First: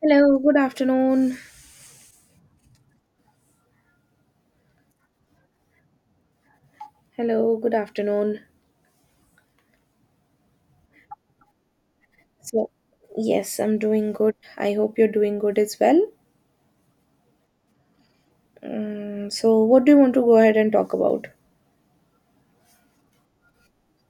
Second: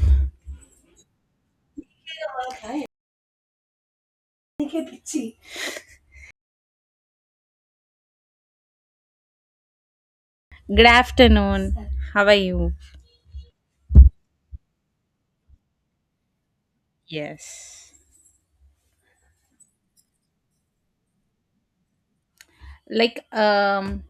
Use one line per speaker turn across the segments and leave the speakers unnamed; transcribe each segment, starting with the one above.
Hello, good afternoon. Hello, good afternoon.
Good afternoon. How are
So,
you?
yes, I'm doing good. I hope you're doing good as well.
Yes.
So, what do you want to go ahead and talk about?
Like, um,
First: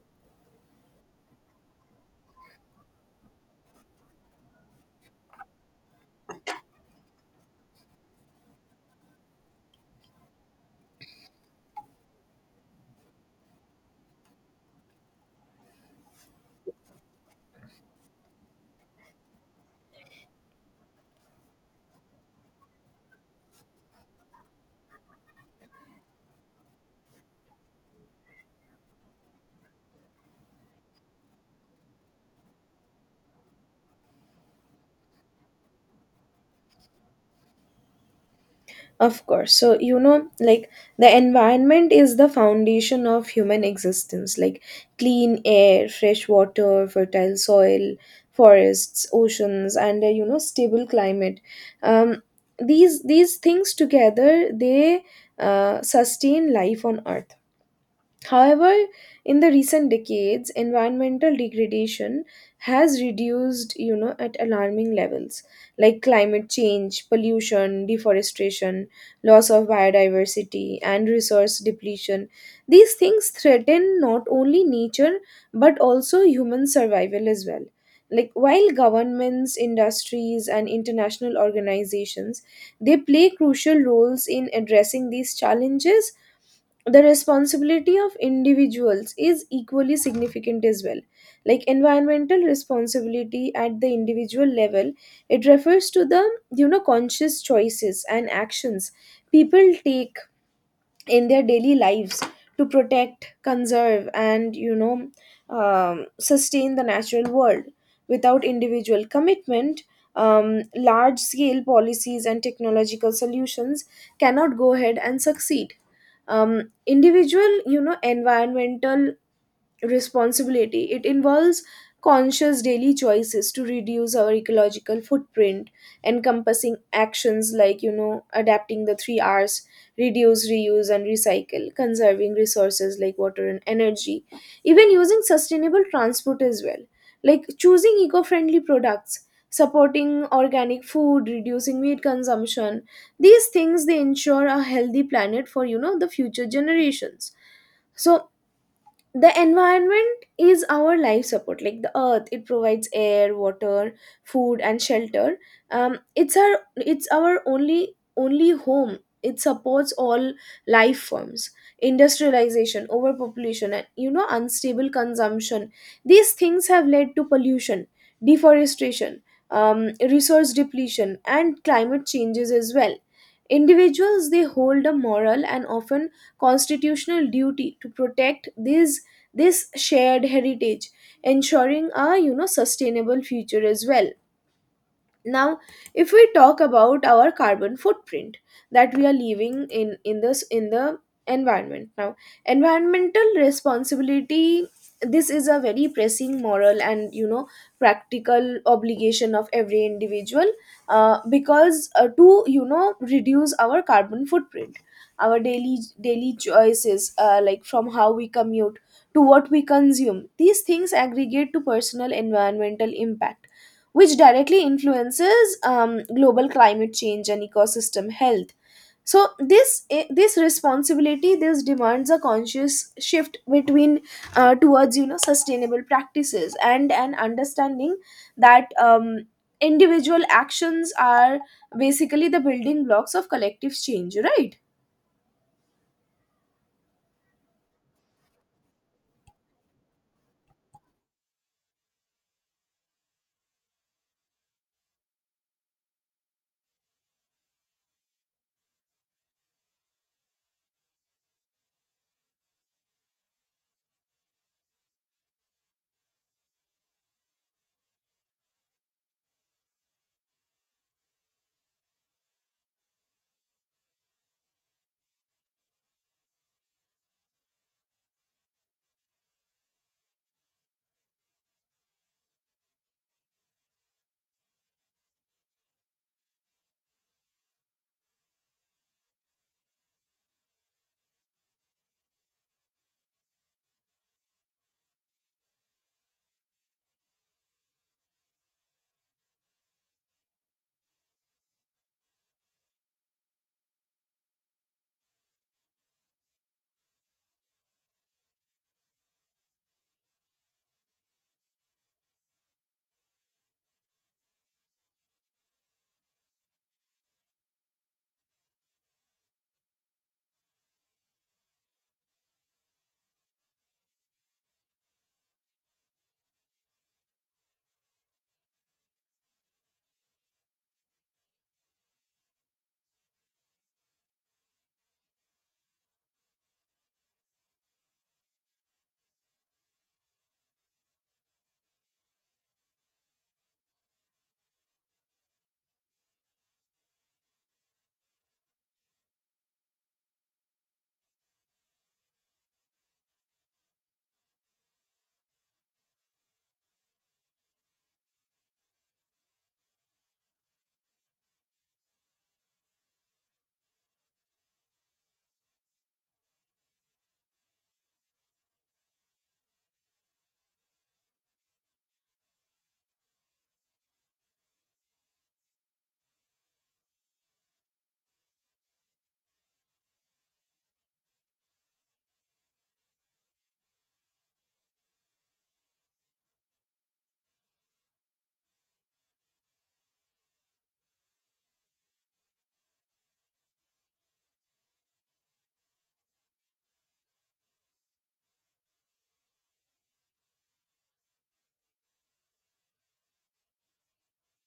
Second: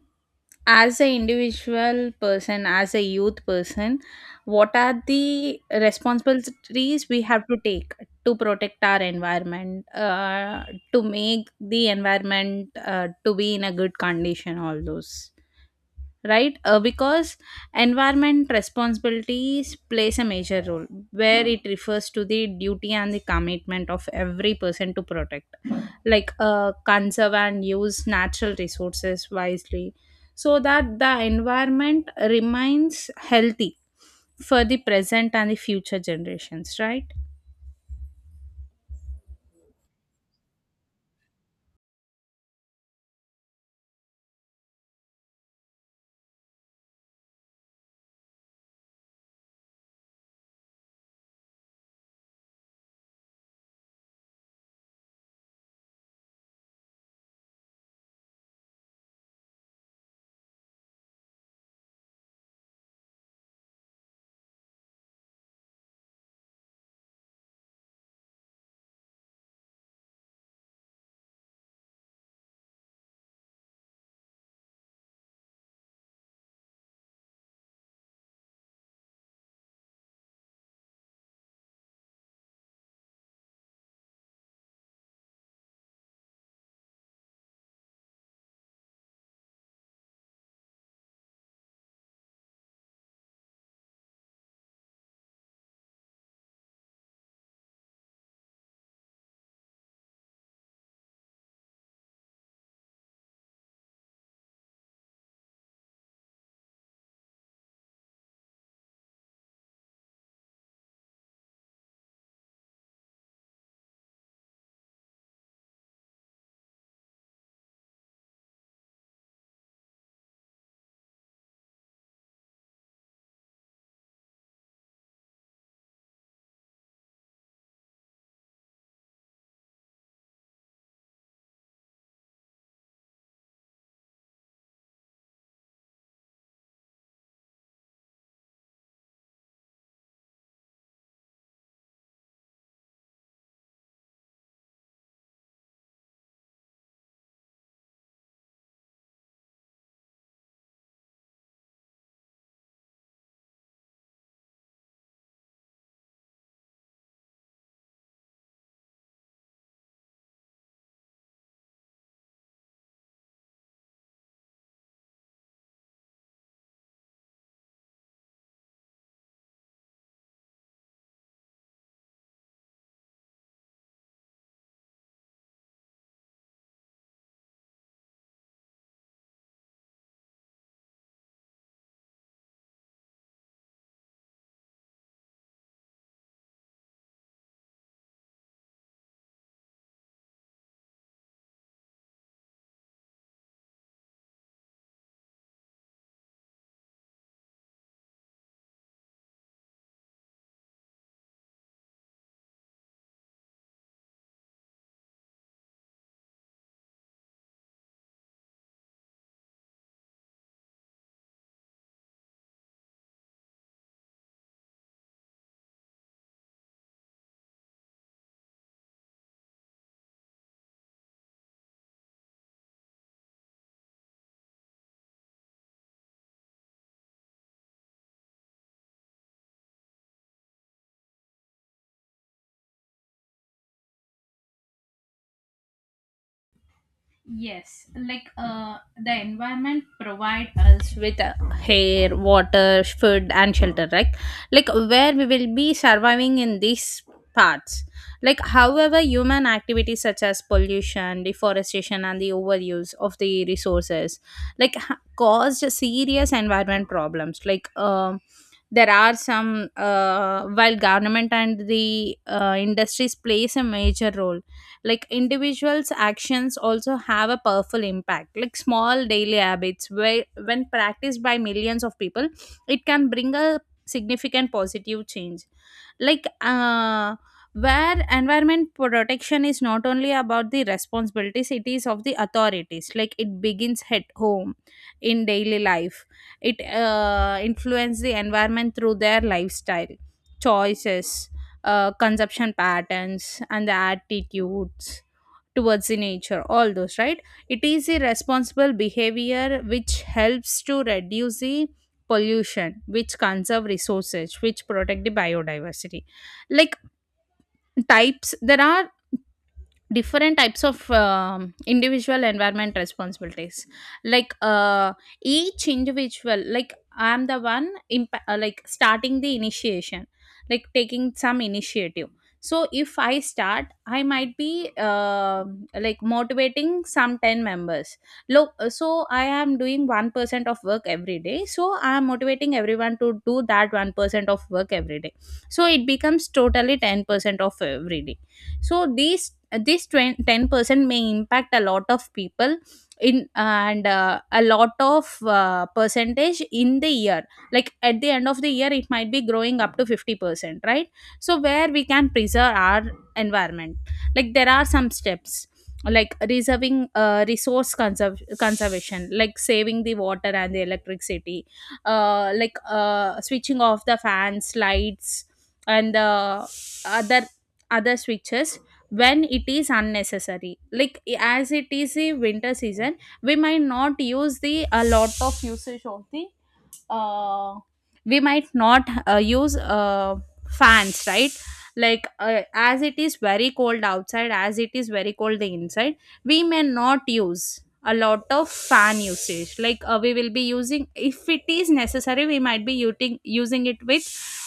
as an individual person, as a youth person, what are the responsibilities we have to take to protect our environment, to make the environment to be in a good condition, all those, right? Because environment responsibilities plays a major role where it refers to the duty and the commitment of every person to protect. Conserve and use natural resources wisely so that the environment remains healthy for the present and the future generations, right?
Of course. So, like the environment is the foundation of human existence, like clean air, fresh water, fertile soil, forests, oceans, and a stable climate. Um, these things together, they sustain life on earth. However, in the recent decades, environmental degradation has reduced, at alarming levels, like climate change, pollution, deforestation, loss of biodiversity, and resource depletion. These things threaten not only nature but also human survival as well. Like while governments, industries, and international organizations, they play crucial roles in addressing these challenges, the responsibility of individuals is equally significant as well. Like environmental responsibility at the individual level, it refers to the conscious choices and actions people take in their daily lives to protect, conserve and sustain the natural world. Without individual commitment, large scale policies and technological solutions cannot go ahead and succeed. Individual environmental responsibility. It involves conscious daily choices to reduce our ecological footprint, encompassing actions like, adapting the three R's, reduce, reuse, and recycle, conserving resources like water and energy, even using sustainable transport as well, like choosing eco friendly products. Supporting organic food, reducing meat consumption, these things they ensure a healthy planet for the future generations. So the environment is our life support. Like the earth, it provides air, water, food and shelter. It's our only home. It supports all life forms. Industrialization, overpopulation and unstable consumption, these things have led to pollution, deforestation, resource depletion and climate changes as well. Individuals, they hold a moral and often constitutional duty to protect these this shared heritage, ensuring a sustainable future as well. Now, if we talk about our carbon footprint that we are leaving in the environment now, environmental responsibility, this is a very pressing moral and practical obligation of every individual. Because, to reduce our carbon footprint, our daily choices, like from how we commute to what we consume, these things aggregate to personal environmental impact, which directly influences global climate change and ecosystem health. So this, this responsibility, this demands a conscious shift between, towards sustainable practices and an understanding that individual actions are basically the building blocks of collective change, right.
Yes, like, the environment provide us with air, water, food, and shelter, right? Like where we will be surviving in these parts. Like, however, human activities such as pollution, deforestation, and the overuse of the resources, like, caused serious environment problems. There are some, while government and the industries plays a major role, like individuals actions also have a powerful impact, like small daily habits where when practiced by millions of people it can bring a significant positive change. like uh where environment protection is not only about the responsibilities it is of the authorities, like it begins at home, in daily life. It influence the environment through their lifestyle choices, consumption patterns and the attitudes towards the nature, all those, right? It is a responsible behavior which helps to reduce the pollution, which conserve resources, which protect the biodiversity. Like types, there are different types of individual environment responsibilities, like uh, each individual, like I'm the one like starting the initiation, like taking some initiative. So if I start, I might be like motivating some 10 members. Look, so I am doing 1% of work every day, so I am motivating everyone to do that 1% of work every day, so it becomes totally 10% of every day. So these this 20 10% may impact a lot of people in, and a lot of, percentage in the year. Like at the end of the year it might be growing up to 50%, right? So where we can preserve our environment. Like there are some steps, like reserving, resource conservation, like saving the water and the electricity, like, switching off the fans, lights and the other other switches when it is unnecessary. Like as it is a winter season, we might not use the a lot of usage of the, uh, we might not, use, fans, right? Like, as it is very cold outside, as it is very cold inside, we may not use a lot of fan usage. Like, we will be using if it is necessary, we might be using it with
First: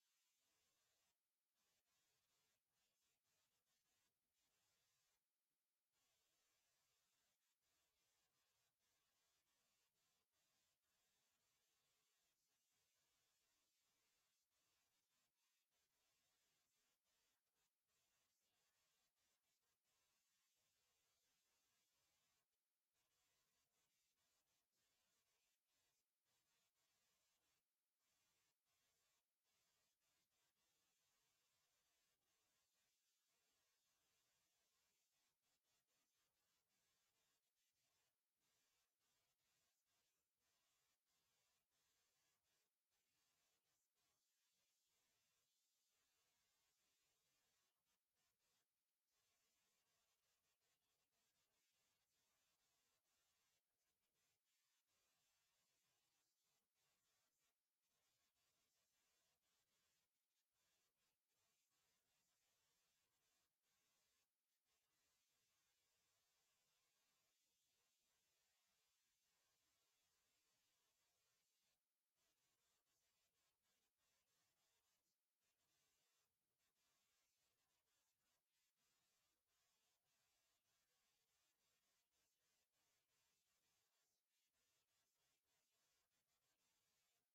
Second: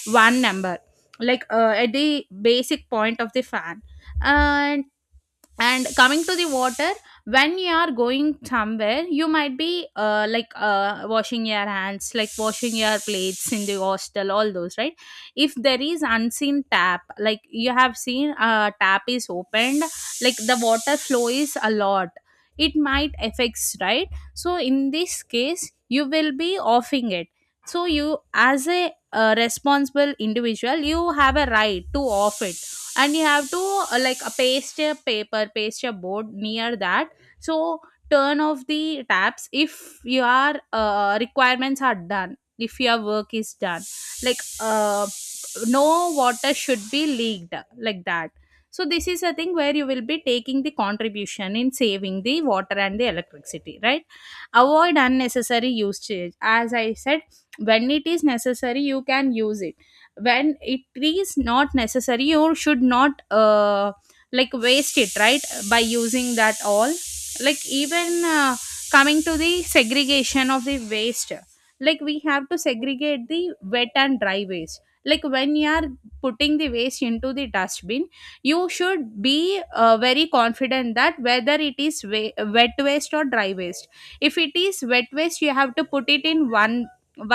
one number, at the basic point of the fan. and and coming to the water, when you are going somewhere you might be like, washing your hands, like washing your plates in the hostel, all those, right? If there is unseen tap, like you have seen a tap is opened, like the water flow is a lot, it might affects, right? So in this case you will be offing it. So you, as a responsible individual, you have a right to off it, and you have to like, paste a board near that. So turn off the taps if your requirements are done, if your work is done, like uh, no water should be leaked, like that. So this is a thing where you will be taking the contribution in saving the water and the electricity, right? Avoid unnecessary usage, as I said. When it is necessary you can use it, when it is not necessary you should not, like, waste it, right? By using that all, like even coming to the segregation of the waste, like we have to segregate the wet and dry waste. Like when you are putting the waste into the dustbin, you should be very confident that whether it is wet waste or dry waste. If it is wet waste you have to put it in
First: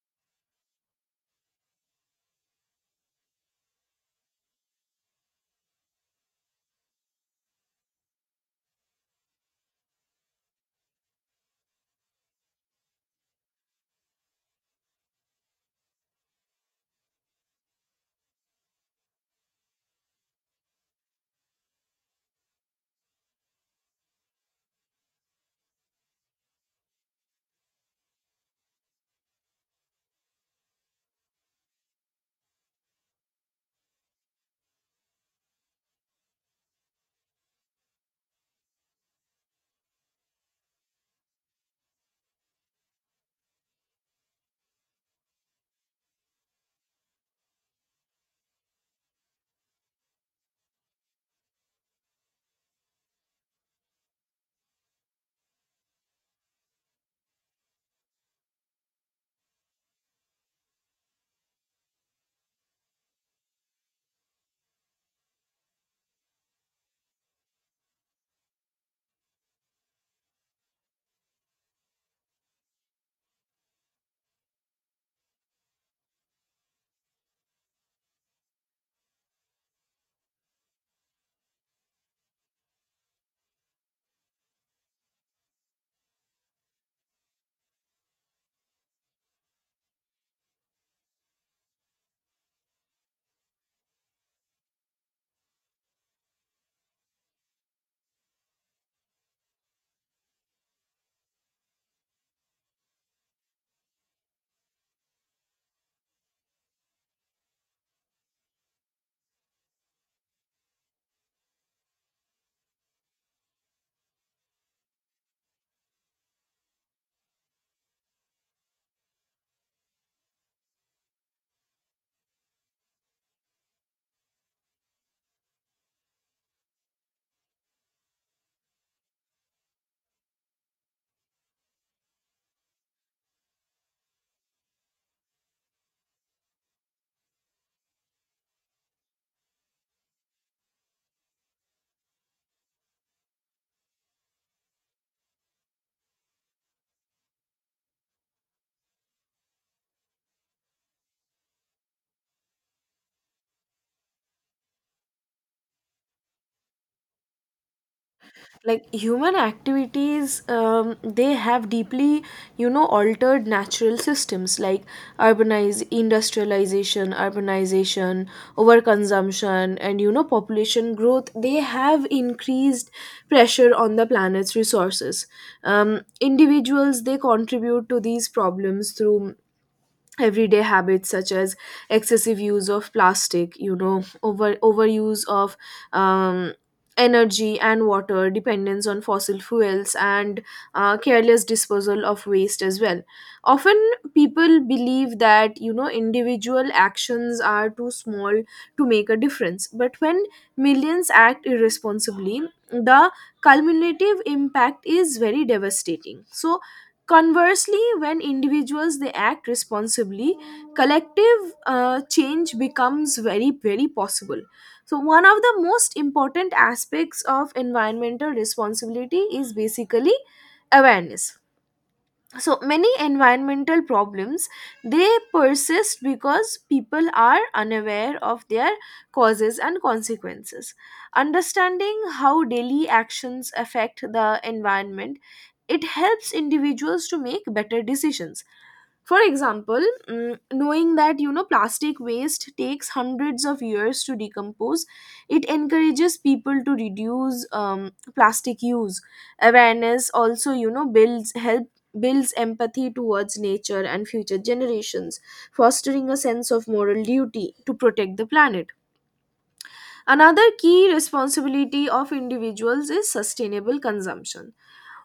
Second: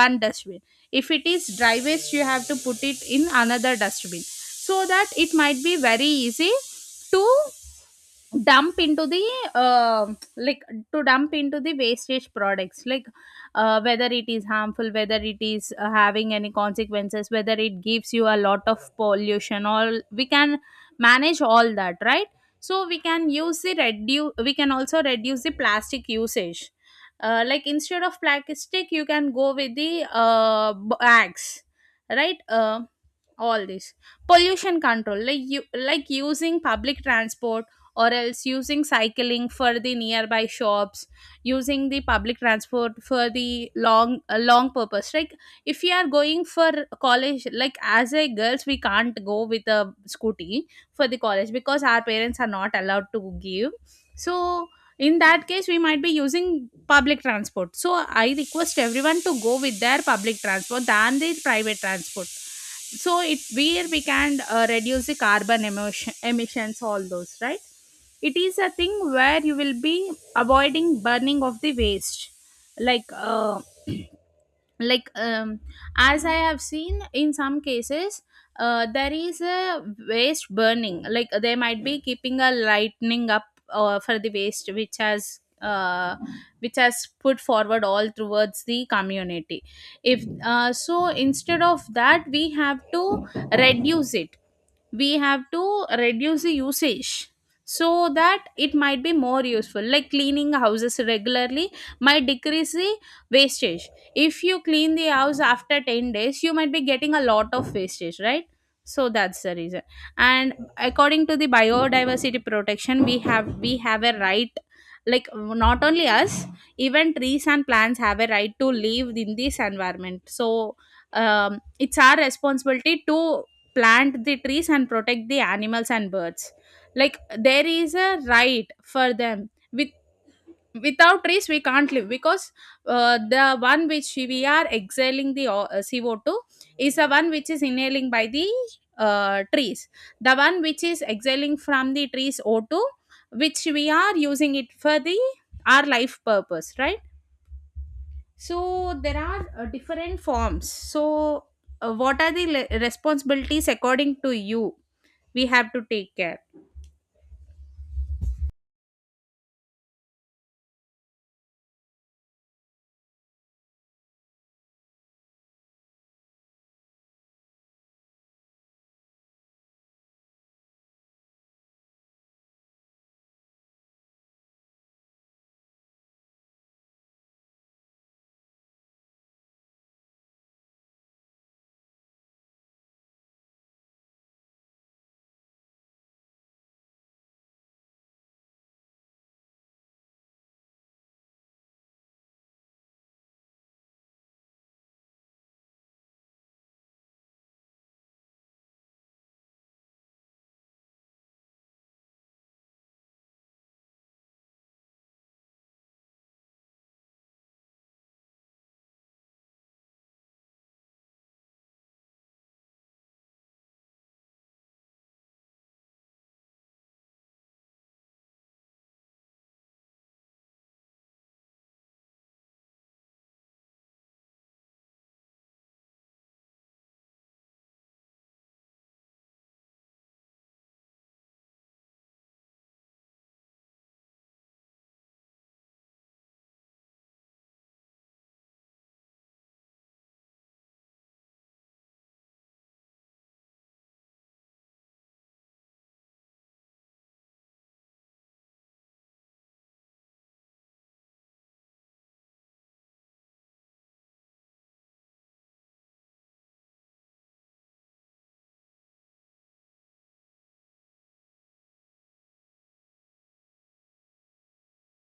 one dustbin, if it is dry waste you have to put it in another dustbin, so that it might be very easy to dump into the, uh, like to dump into the wastage products, like, whether it is harmful, whether it is having any consequences, whether it gives you a lot of pollution, all we can manage all that, right? So we can use the reduce, we can also reduce the plastic usage, like instead of plastic you can go with the, bags, right? All this pollution control, like you like using public transport, or else using cycling for the nearby shops, using the public transport for the long, long purpose. Like if you are going for college, like as a girls we can't go with a scooty for the college because our parents are not allowed to give. So in that case we might be using public transport, so I request everyone to go with their public transport than the private transport. So it where we can, reduce the carbon emotion, emissions, all those, right? It is a thing where you will be avoiding burning of the waste, like uh, like um, as I have seen in some cases, there is a waste burning, like, they might be keeping a lightning up, for the waste which has, which has put forward all towards the community. If, so instead of that we have to reduce it, we have to reduce the usage, so that it might be more useful. Like cleaning houses regularly might decrease the wastage. If you clean the house after 10 days you might be getting a lot of wastage, right? So that's the reason. And according to the biodiversity protection, we have a right. Like not only us, even trees and plants have a right to live in this environment. So it's our responsibility to plant the trees and protect the animals and birds. Like there is a right for them. With without trees we can't live, because the one which we are exhaling, the CO2, is the one which is inhaling by the, trees. The one which is exhaling from the trees, O2, which we are using it for the our life purpose, right? So there are, different forms. So what are the responsibilities according to you we have to take care?
Like human activities, they have deeply altered natural systems like urbanize industrialization, urbanization, overconsumption and population growth, they have increased pressure on the planet's resources. Individuals, they contribute to these problems through everyday habits such as excessive use of plastic, overuse of um, energy and water, dependence on fossil fuels and careless disposal of waste as well. Often people believe that individual actions are too small to make a difference, but when millions act irresponsibly, the cumulative impact is very devastating. So, conversely, when individuals, they act responsibly, collective change becomes very very possible. So one of the most important aspects of environmental responsibility is basically awareness. So many environmental problems, they persist because people are unaware of their causes and consequences. Understanding how daily actions affect the environment, it helps individuals to make better decisions. For example, knowing that plastic waste takes hundreds of years to decompose, it encourages people to reduce plastic use. Awareness also builds empathy towards nature and future generations, fostering a sense of moral duty to protect the planet. Another key responsibility of individuals is sustainable consumption.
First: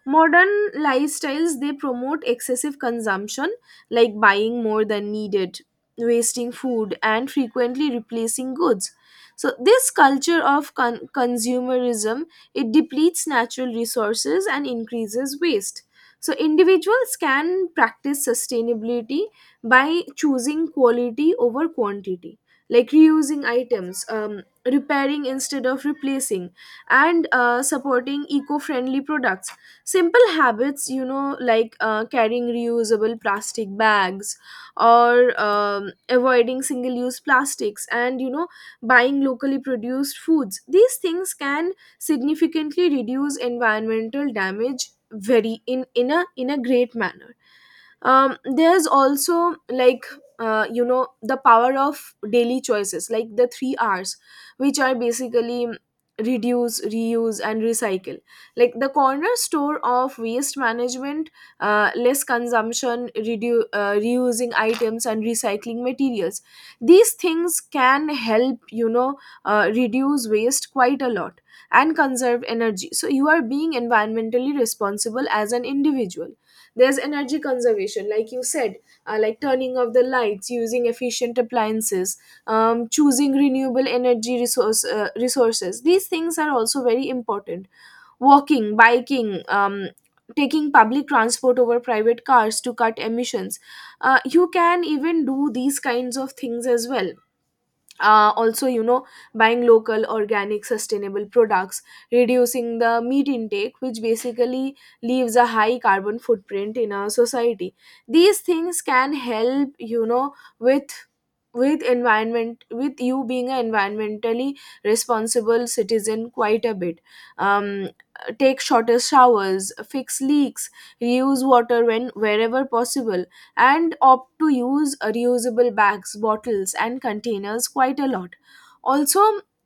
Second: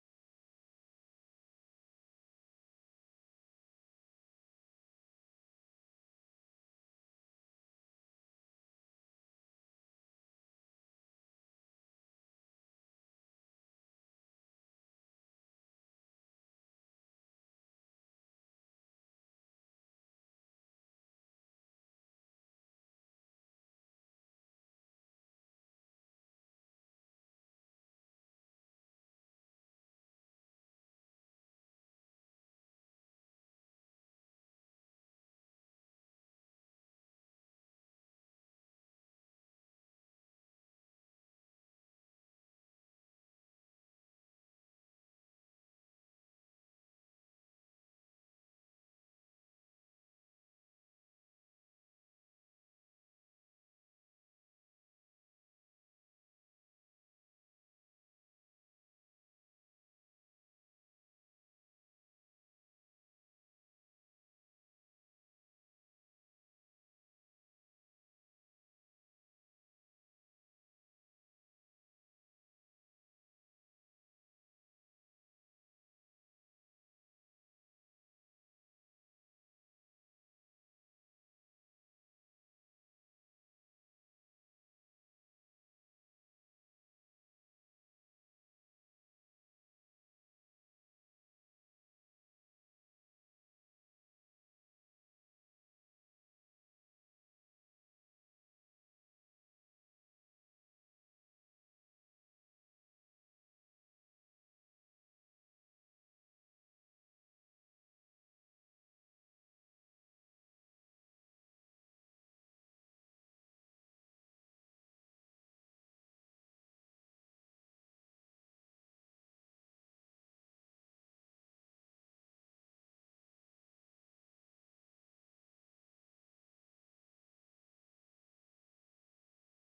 Modern lifestyles, they promote excessive consumption, like buying more than needed, wasting food and frequently replacing goods. So this culture of consumerism, it depletes natural resources and increases waste. So individuals can practice sustainability by choosing quality over quantity, like reusing items, repairing instead of replacing, and supporting eco-friendly products. Simple habits, like carrying reusable plastic bags, or avoiding single use plastics, and buying locally produced foods, these things can significantly reduce environmental damage, very, in a great manner. There's also, like the power of daily choices like the three R's, which are basically reduce, reuse and recycle, like the corner store of waste management. Less consumption, reusing items and recycling materials, these things can help, reduce waste quite a lot and conserve energy, so you are being environmentally responsible as an individual. There's energy conservation like you said, like turning off the lights, using efficient appliances, choosing renewable energy resources, these things are also very important. Walking, biking, taking public transport over private cars to cut emissions, you can even do these kinds of things as well. Also, buying local organic sustainable products, reducing the meat intake, which basically leaves a high carbon footprint in our society, these things can help, with with environment, with you being an environmentally responsible citizen quite a bit. Um, take shorter showers, fix leaks, reuse water when wherever possible, and opt to use reusable bags, bottles, and containers quite a lot. Also,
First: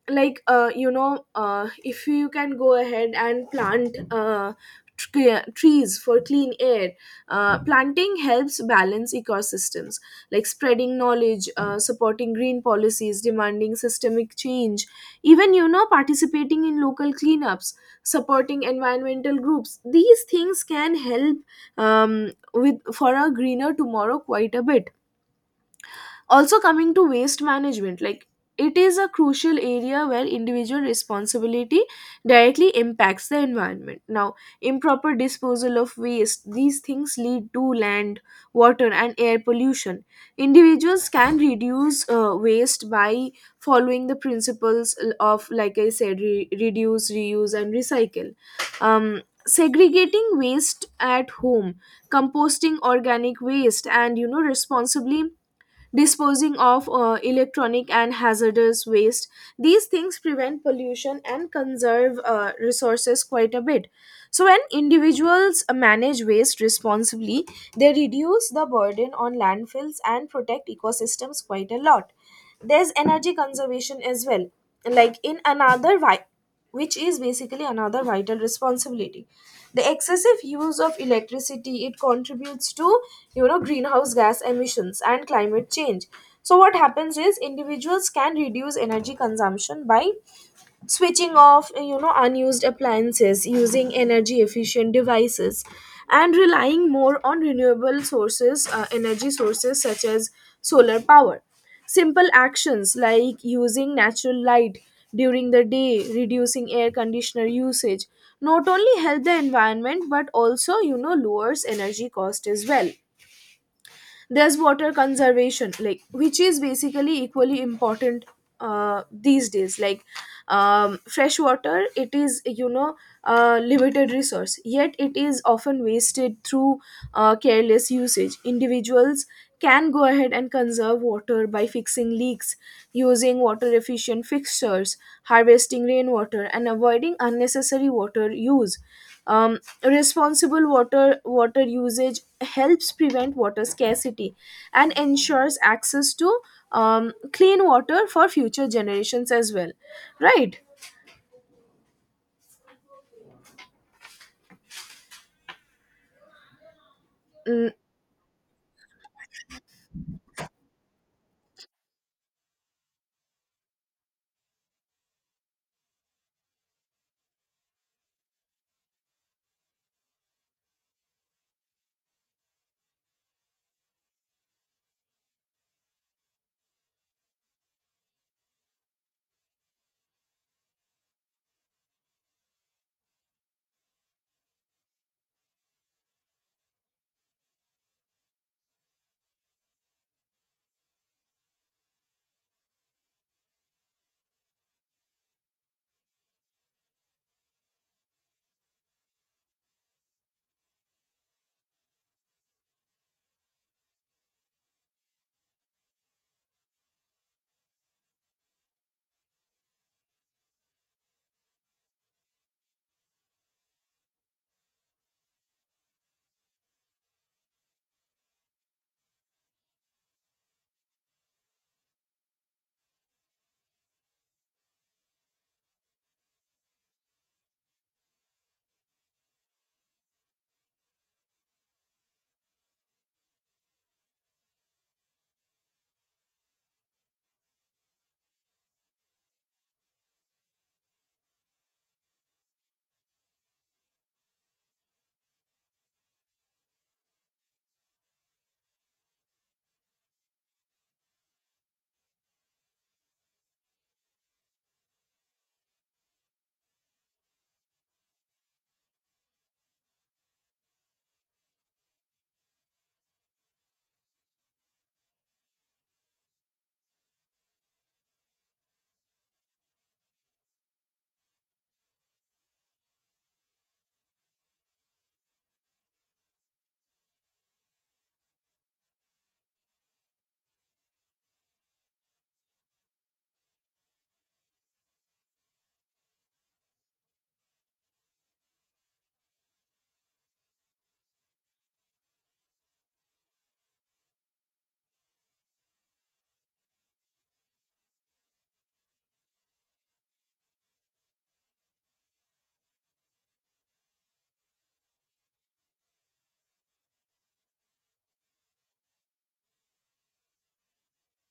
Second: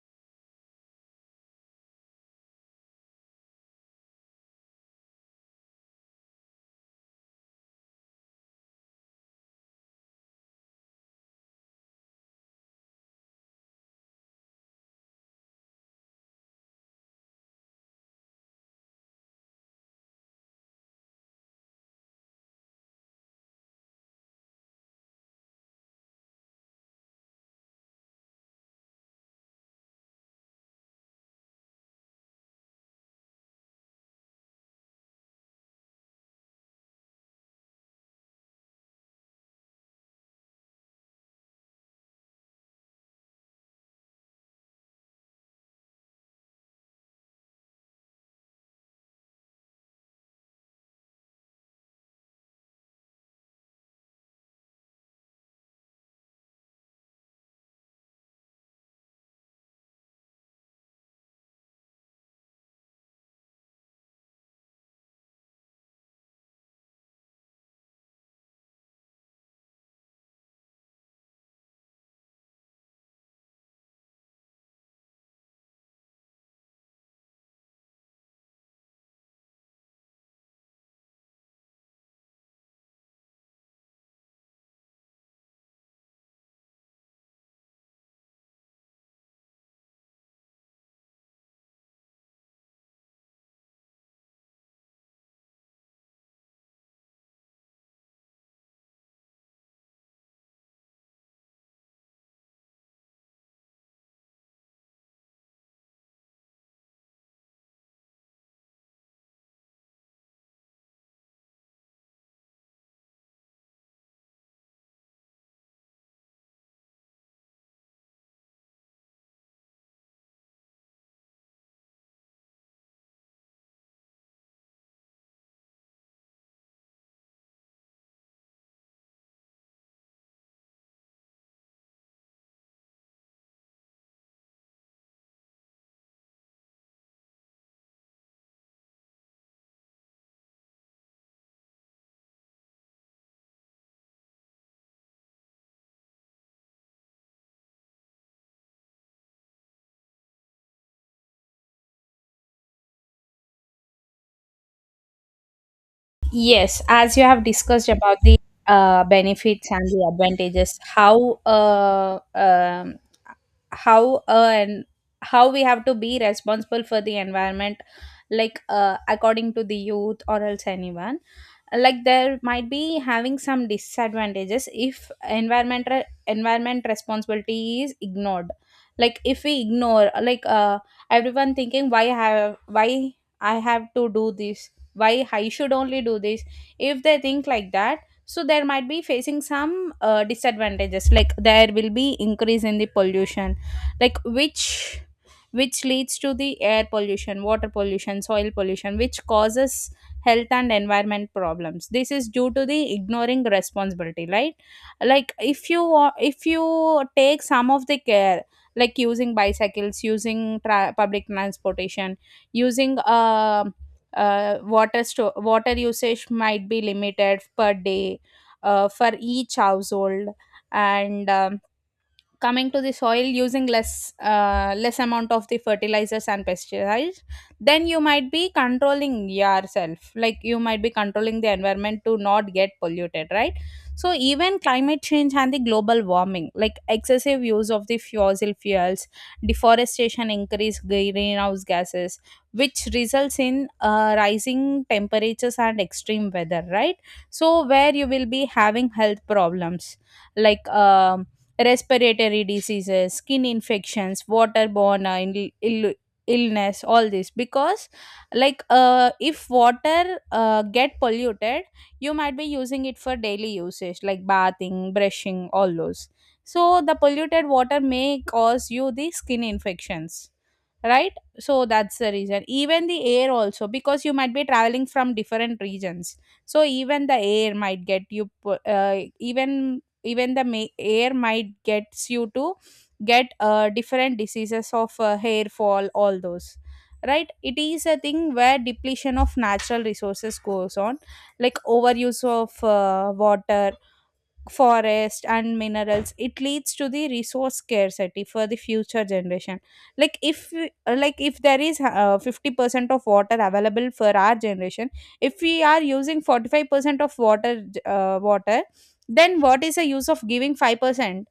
like if you can go ahead and plant trees for clean air. Planting helps balance ecosystems, like spreading knowledge, supporting green policies, demanding systemic change, even participating in local cleanups, supporting environmental groups, these things can help um, with for a greener tomorrow quite a bit. Also, coming to waste management, like it is a crucial area where individual responsibility directly impacts the environment now. Improper disposal of waste, these things lead to land, water and air pollution. Individuals can reduce waste by following the principles of, like I said, reduce, reuse and recycle. Um, segregating waste at home, composting organic waste and responsibly disposing of electronic and hazardous waste. These things prevent pollution and conserve resources quite a bit. So, when individuals manage waste responsibly, they reduce the burden on landfills and protect ecosystems quite a lot. There's energy conservation as well. Like, which is basically another vital responsibility, the excessive use of electricity, it contributes to greenhouse gas emissions and climate change. So what happens is, individuals can reduce energy consumption by switching off unused appliances, using energy efficient devices, and relying more on renewable sources energy sources such as solar power. Simple actions like using natural light during the day, reducing air conditioner usage, not only help the environment but also lowers energy cost as well. There's water conservation, like which is basically equally important these days, like fresh water, it is a limited resource, yet it is often wasted through careless usage. Individuals can go ahead and conserve water by fixing leaks, using water efficient fixtures, harvesting rainwater, and avoiding unnecessary water use. Um, responsible water usage helps prevent water scarcity and ensures access to clean water for future generations as well, right?
Yes, as you have
Mm,
discussed about the benefits and the advantages, how uh, and how we have to be responsible for the environment, according to the youth or else anyone, like there might be having some disadvantages if environment responsibility is ignored. Like if we ignore, everyone thinking, why have, why I have to do this, why I should only do this? If they think like that, so there might be facing some, disadvantages, like there will be increase in the pollution, like which leads to the air pollution, water pollution, soil pollution, which causes health and environment problems. This is due to the ignoring responsibility, right? Like if you if you take some of the care, like using bicycles, using public transportation, using, water usage might be limited per day, for each household. And coming to the soil, using less, less amount of the fertilizers and pesticides, then you might be controlling yourself, like you might be controlling the environment to not get polluted, right? So even climate change and the global warming, like excessive use of the fossil fuels, deforestation, increase greenhouse gases, which results in, rising temperatures and extreme weather, right? So where you will be having health problems, like um respiratory diseases, skin infections, waterborne, Ill- Ill- illness, all this. Because, like, if water, get polluted, you might be using it for daily usage, like bathing, brushing, all those. So the polluted water may cause you the skin infections, right? So that's the reason. Even the air also, because you might be traveling from different regions, so even the air might even air might gets you to get different diseases of hair fall, all those, right? It is a thing where depletion of natural resources goes on, like overuse of water, forest and minerals. It leads to the resource scarcity for the future generation. Like if there is 50% of water available for our generation, if we are using 45% of water, then what is the use of giving 5%?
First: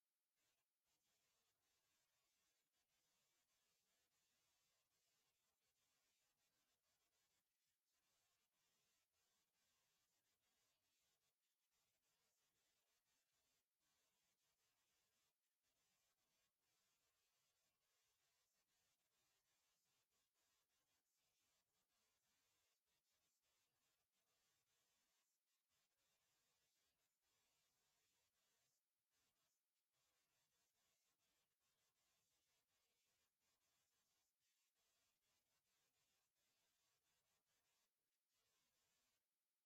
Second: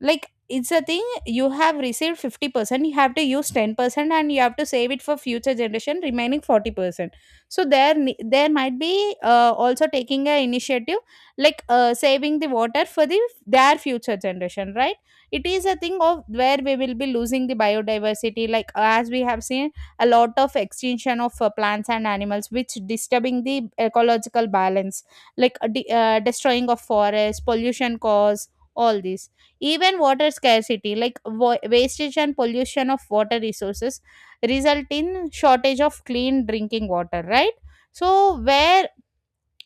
Like it's a thing, you have received 50%, you have to use 10% and you have to save it for future generation, remaining 40%. So there might be also taking a initiative, like saving the water for the their future generation, right? It is a thing of where we will be losing the biodiversity, like as we have seen a lot of extinction of plants and animals, which disturbing the ecological balance, like destroying of forest, pollution cause, all these. Even water scarcity, like wastage and pollution of water resources, result in shortage of clean drinking water, right? So where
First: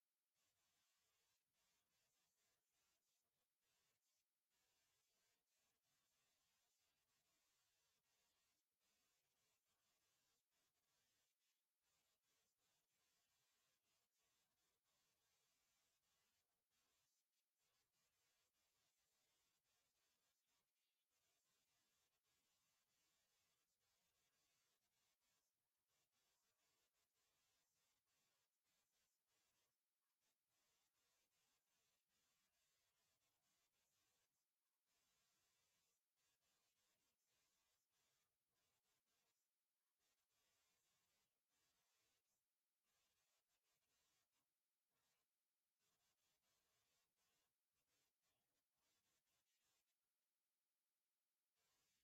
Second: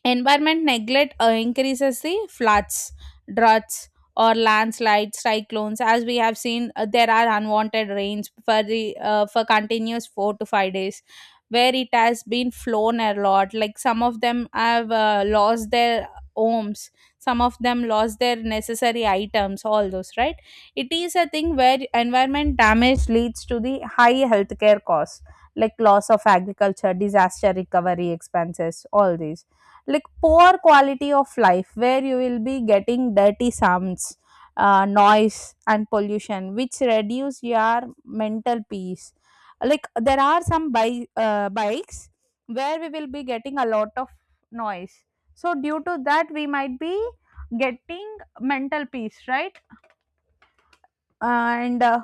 environment neglect increases the floods, droughts, or landslides, cyclones. As we have seen, there are unwanted rains for the for continuous 4 to 5 days, where it has been flown a lot. Like some of them have lost their homes, some of them lost their necessary items, all those, right? It is a thing where environment damage leads to the high healthcare costs, like loss of agriculture, disaster recovery expenses, all these. Like poor quality of life, where you will be getting dirty sounds, noise and pollution which reduce your mental peace. Like there are some bikes where we will be getting a lot of noise, so due to that we might be getting mental peace, right? And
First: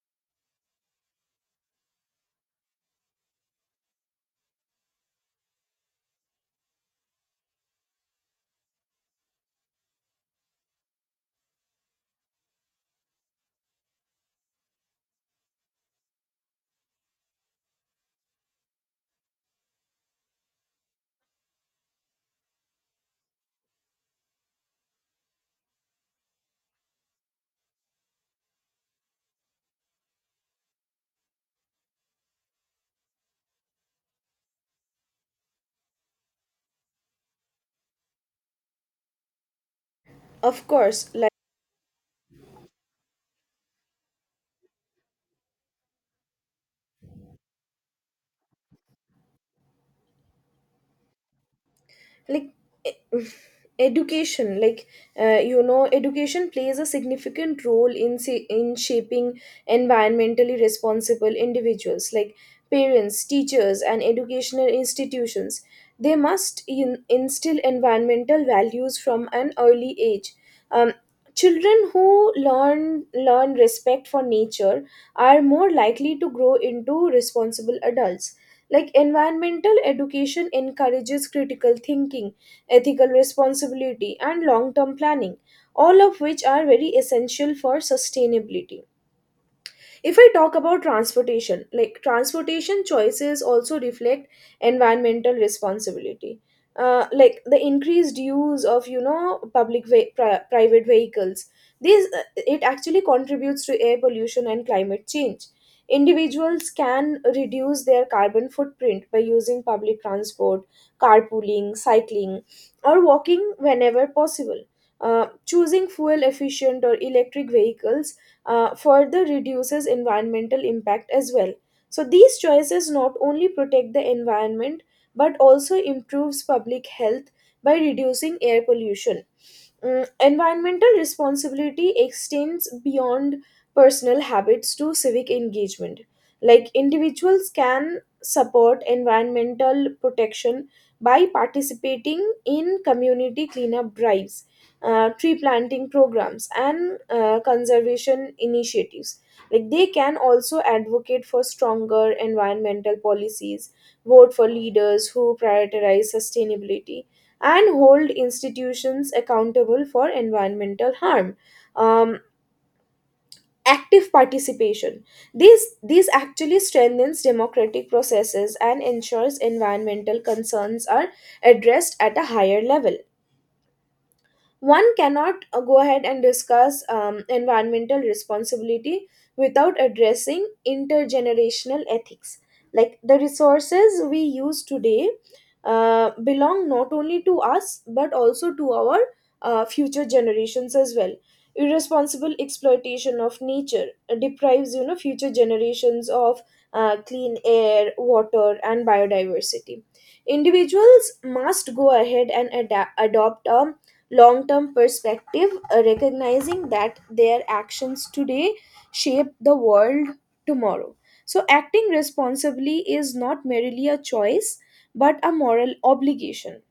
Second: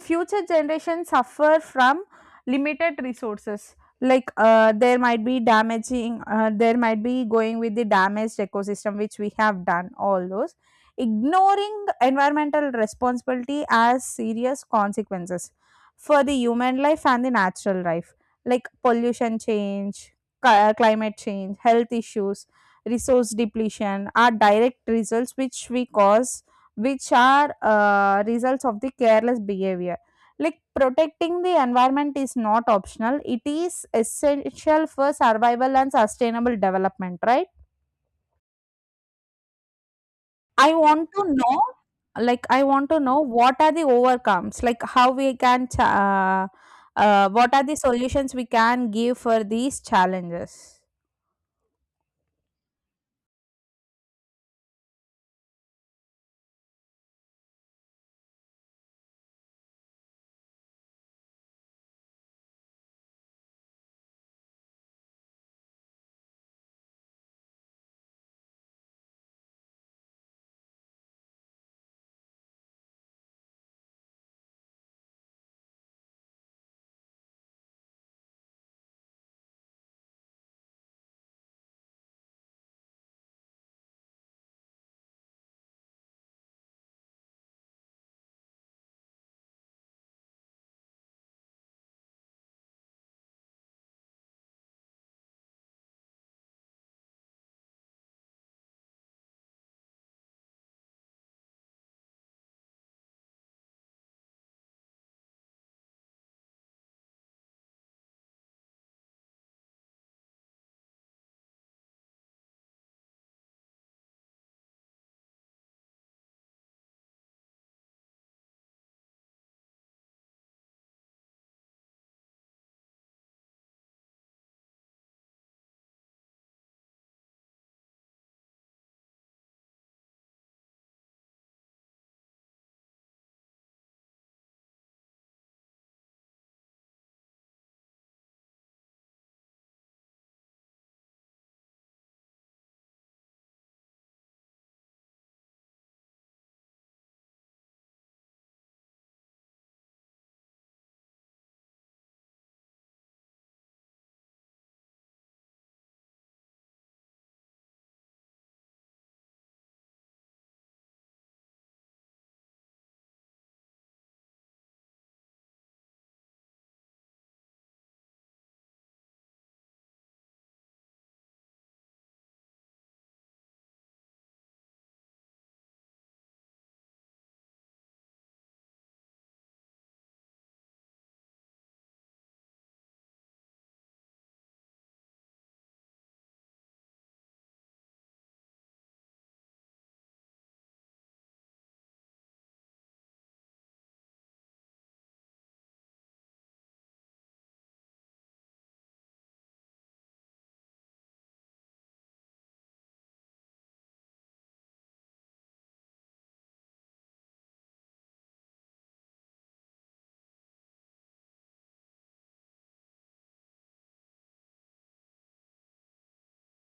future generations suffer from limited resources, like there might be going with the damaged ecosystem which we have done, all those. Ignoring environmental responsibility as serious consequences for the human life and the natural life, like climate change, health issues, resource depletion are direct results which we cause, which are results of the careless behavior. Like protecting the environment is not optional, it is essential for survival and sustainable development, right?
of
I want
course.
to know, like, I want to know what are the overcomes, like how we what are the solutions we can give for these challenges.
Like e- education like you know education plays a significant role in shaping environmentally responsible individuals, like parents, teachers and educational institutions, they must instill environmental values from an early age. Um, Children who learn respect for nature are more likely to grow into responsible adults. Like environmental education encourages critical thinking, ethical responsibility, and long-term planning, all of which are very essential for sustainability. If I talk about transportation, like transportation choices also reflect environmental responsibility. Like the increased use of private vehicles, these it actually contributes to air pollution and climate change. Individuals can reduce their carbon footprint by using public transport, carpooling, cycling or walking whenever possible. Choosing fuel efficient or electric vehicles further reduces environmental impact as well. So these choices not only protect the environment but also improves public health by reducing air pollution. Environmental responsibility extends beyond personal habits to civic engagement. Like individuals can support environmental protection by participating in community cleanup drives, tree planting programs, and conservation initiatives. Like they can also advocate for stronger environmental policies, vote for leaders who prioritize sustainability and hold institutions accountable for environmental harm. Um, active participation. This actually strengthens democratic processes and ensures environmental concerns are addressed at a higher level. One cannot go ahead and discuss environmental responsibility without addressing intergenerational ethics. Like the resources we use today belong not only to us but also to our future generations as well. Irresponsible exploitation of nature deprives future generations of clean air, water, and biodiversity. Individuals must go ahead and adopt a long term perspective, recognizing that their actions today shape the world tomorrow. So, acting responsibly is not merely a choice but a moral obligation.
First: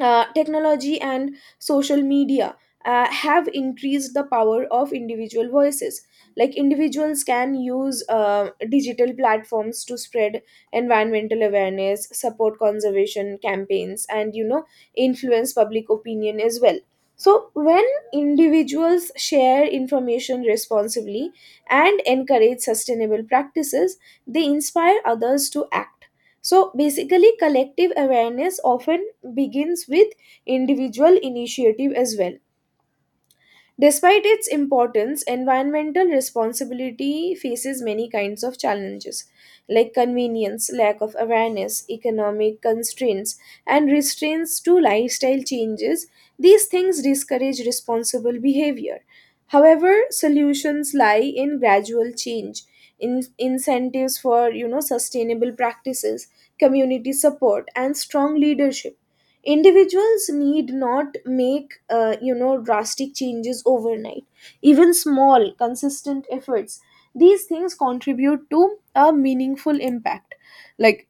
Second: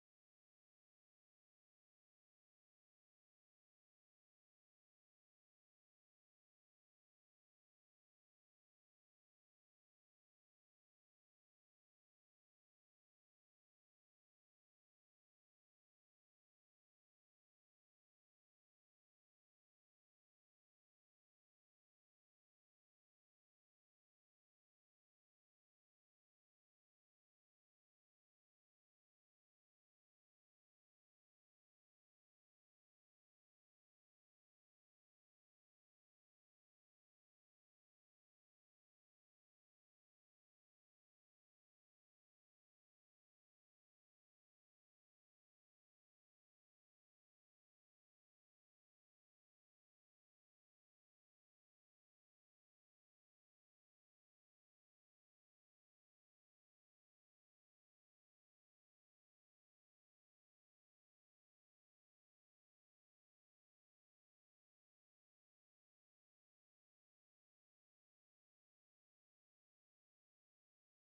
Technology and social media have increased the power of individual voices. Like individuals can use digital platforms to spread environmental awareness, support conservation campaigns and influence public opinion as well. So when individuals share information responsibly and encourage sustainable practices, they inspire others to act. So basically, collective awareness often begins with individual initiative as well. Despite its importance, environmental responsibility faces many kinds of challenges like convenience, lack of awareness, economic constraints, and restraints to lifestyle changes. These things discourage responsible behavior. However, solutions lie in gradual change, incentives for sustainable practices, community support and strong leadership. Individuals need not make drastic changes overnight. Even small consistent efforts, these things contribute to a meaningful impact. Like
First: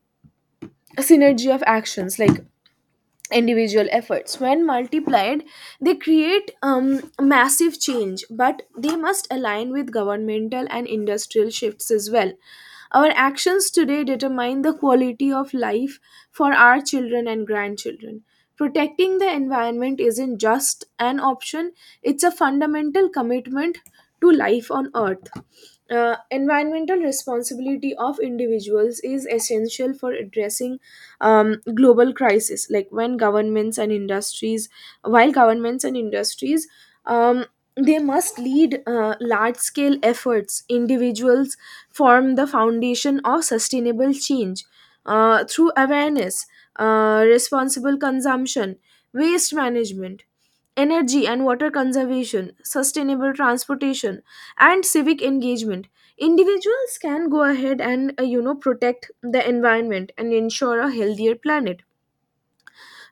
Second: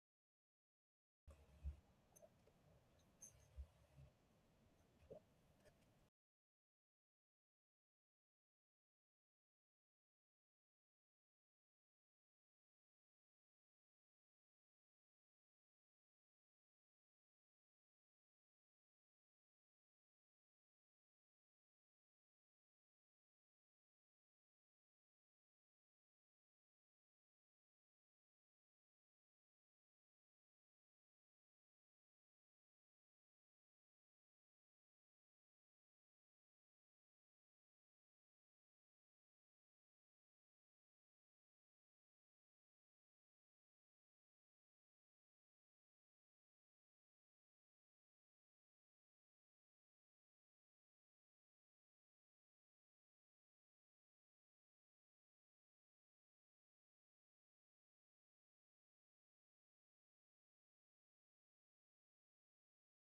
synergy of actions, like individual efforts when multiplied, they create massive change, but they must align with governmental and industrial shifts as well. Our actions today determine the quality of life for our children and grandchildren. Protecting the environment isn't just an option, it's a fundamental commitment to life on earth. Environmental responsibility of individuals is essential for addressing global crisis. Like when governments and industries While governments and industries, um, they must lead large scale efforts, individuals form the foundation of sustainable change through awareness, responsible consumption, waste management, energy and water conservation, sustainable transportation, and civic engagement. Individuals can go ahead and protect the environment and ensure a healthier planet.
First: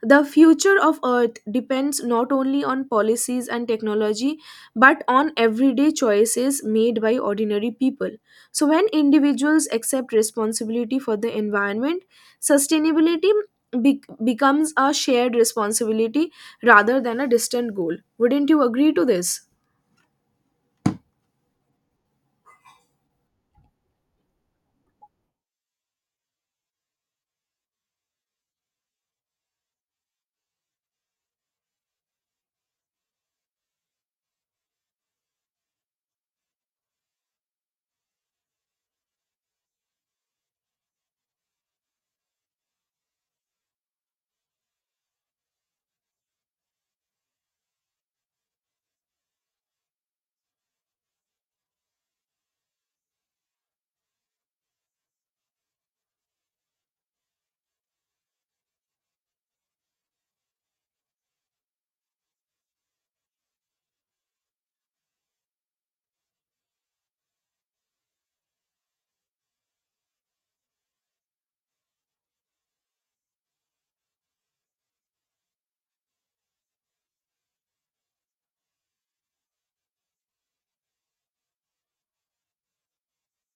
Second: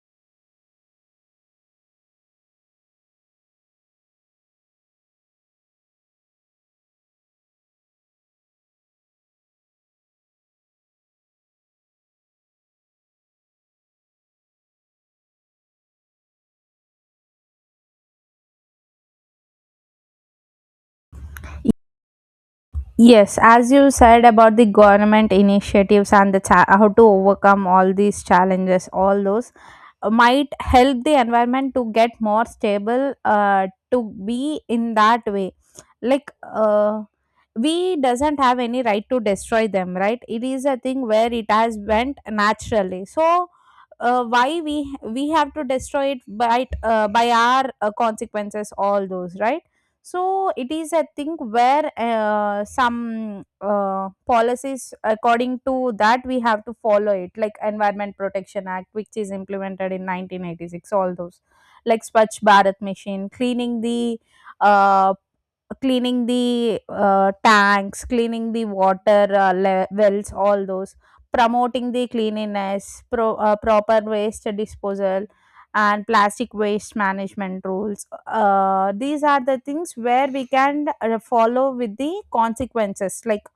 The future of Earth depends not only on policies and technology, but on everyday choices made by ordinary people. So, when individuals accept responsibility for the environment, sustainability becomes a shared responsibility rather than a distant goal. Wouldn't you agree to this?
Yes, as you said about the government initiatives and the how to overcome all these challenges, all those, might help the environment to get more stable, to be in that way, like we doesn't have any right to destroy them, right? It is a thing where it has went naturally, so why we have to destroy it by our consequences, all those, right? So it is a thing where some policies, according to that we have to follow it, like environment protection act, which is implemented in 1986, all those, like swachh bharat mission, cleaning the uh, cleaning the, tanks, cleaning the water, le wells, all those. Promoting the cleanliness, proper waste disposal, and plastic waste management rules. These are the things where we can follow with the consequences, like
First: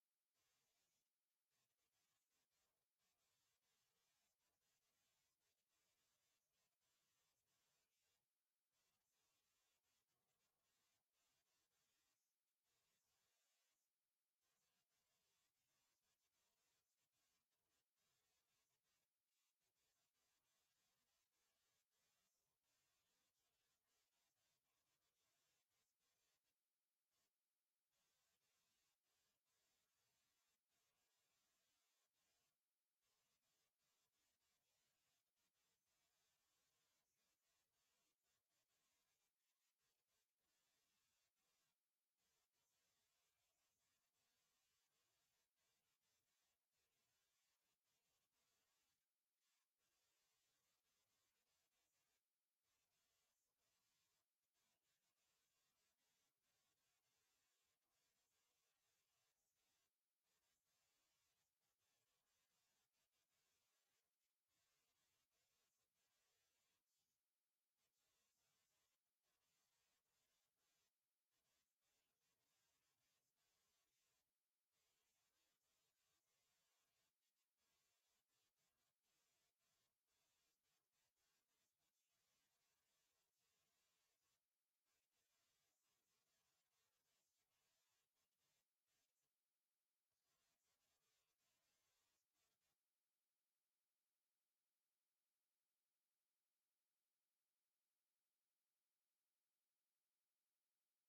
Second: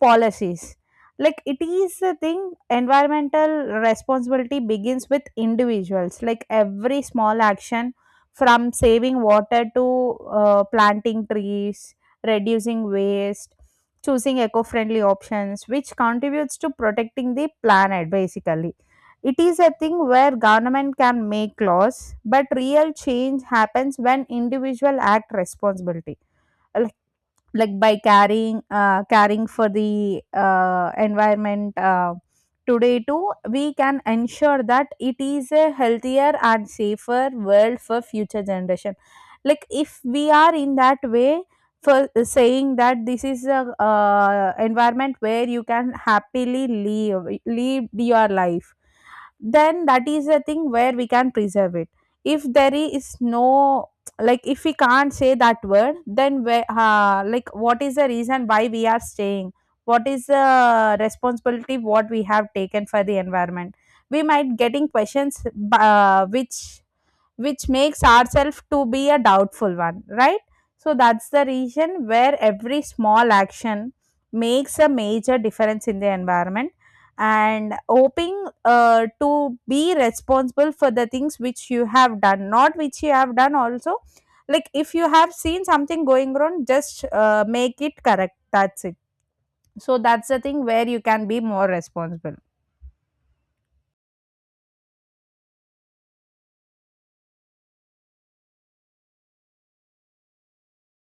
policies. Like it is a thing, environmental responsibility begins with individuals. Like every small action, from saving water to planting trees, reducing waste, choosing eco-friendly options, which contributes to protecting the planet basically. It is a thing where government can make laws, but real change happens when individual act responsibility, like by carrying caring for the environment. Today too we can ensure that it is a healthier and safer world for future generation. Like if we are in that way for saying that this is a environment where you can happily live your life, then that is a thing where we can preserve it. If there is no, like if we can't say that word, then where like what is the reason why we are staying, what is the responsibility what we have taken for the environment? We might getting questions uh, which which makes ourselves to be a doubtful one, right? So that's the reason where every small action makes a major difference in the environment, and hoping to be responsible for the things which you have done, not which you have done also. Like if you have seen something going wrong, just make it correct. That's it. So that's the thing where you can be more responsible.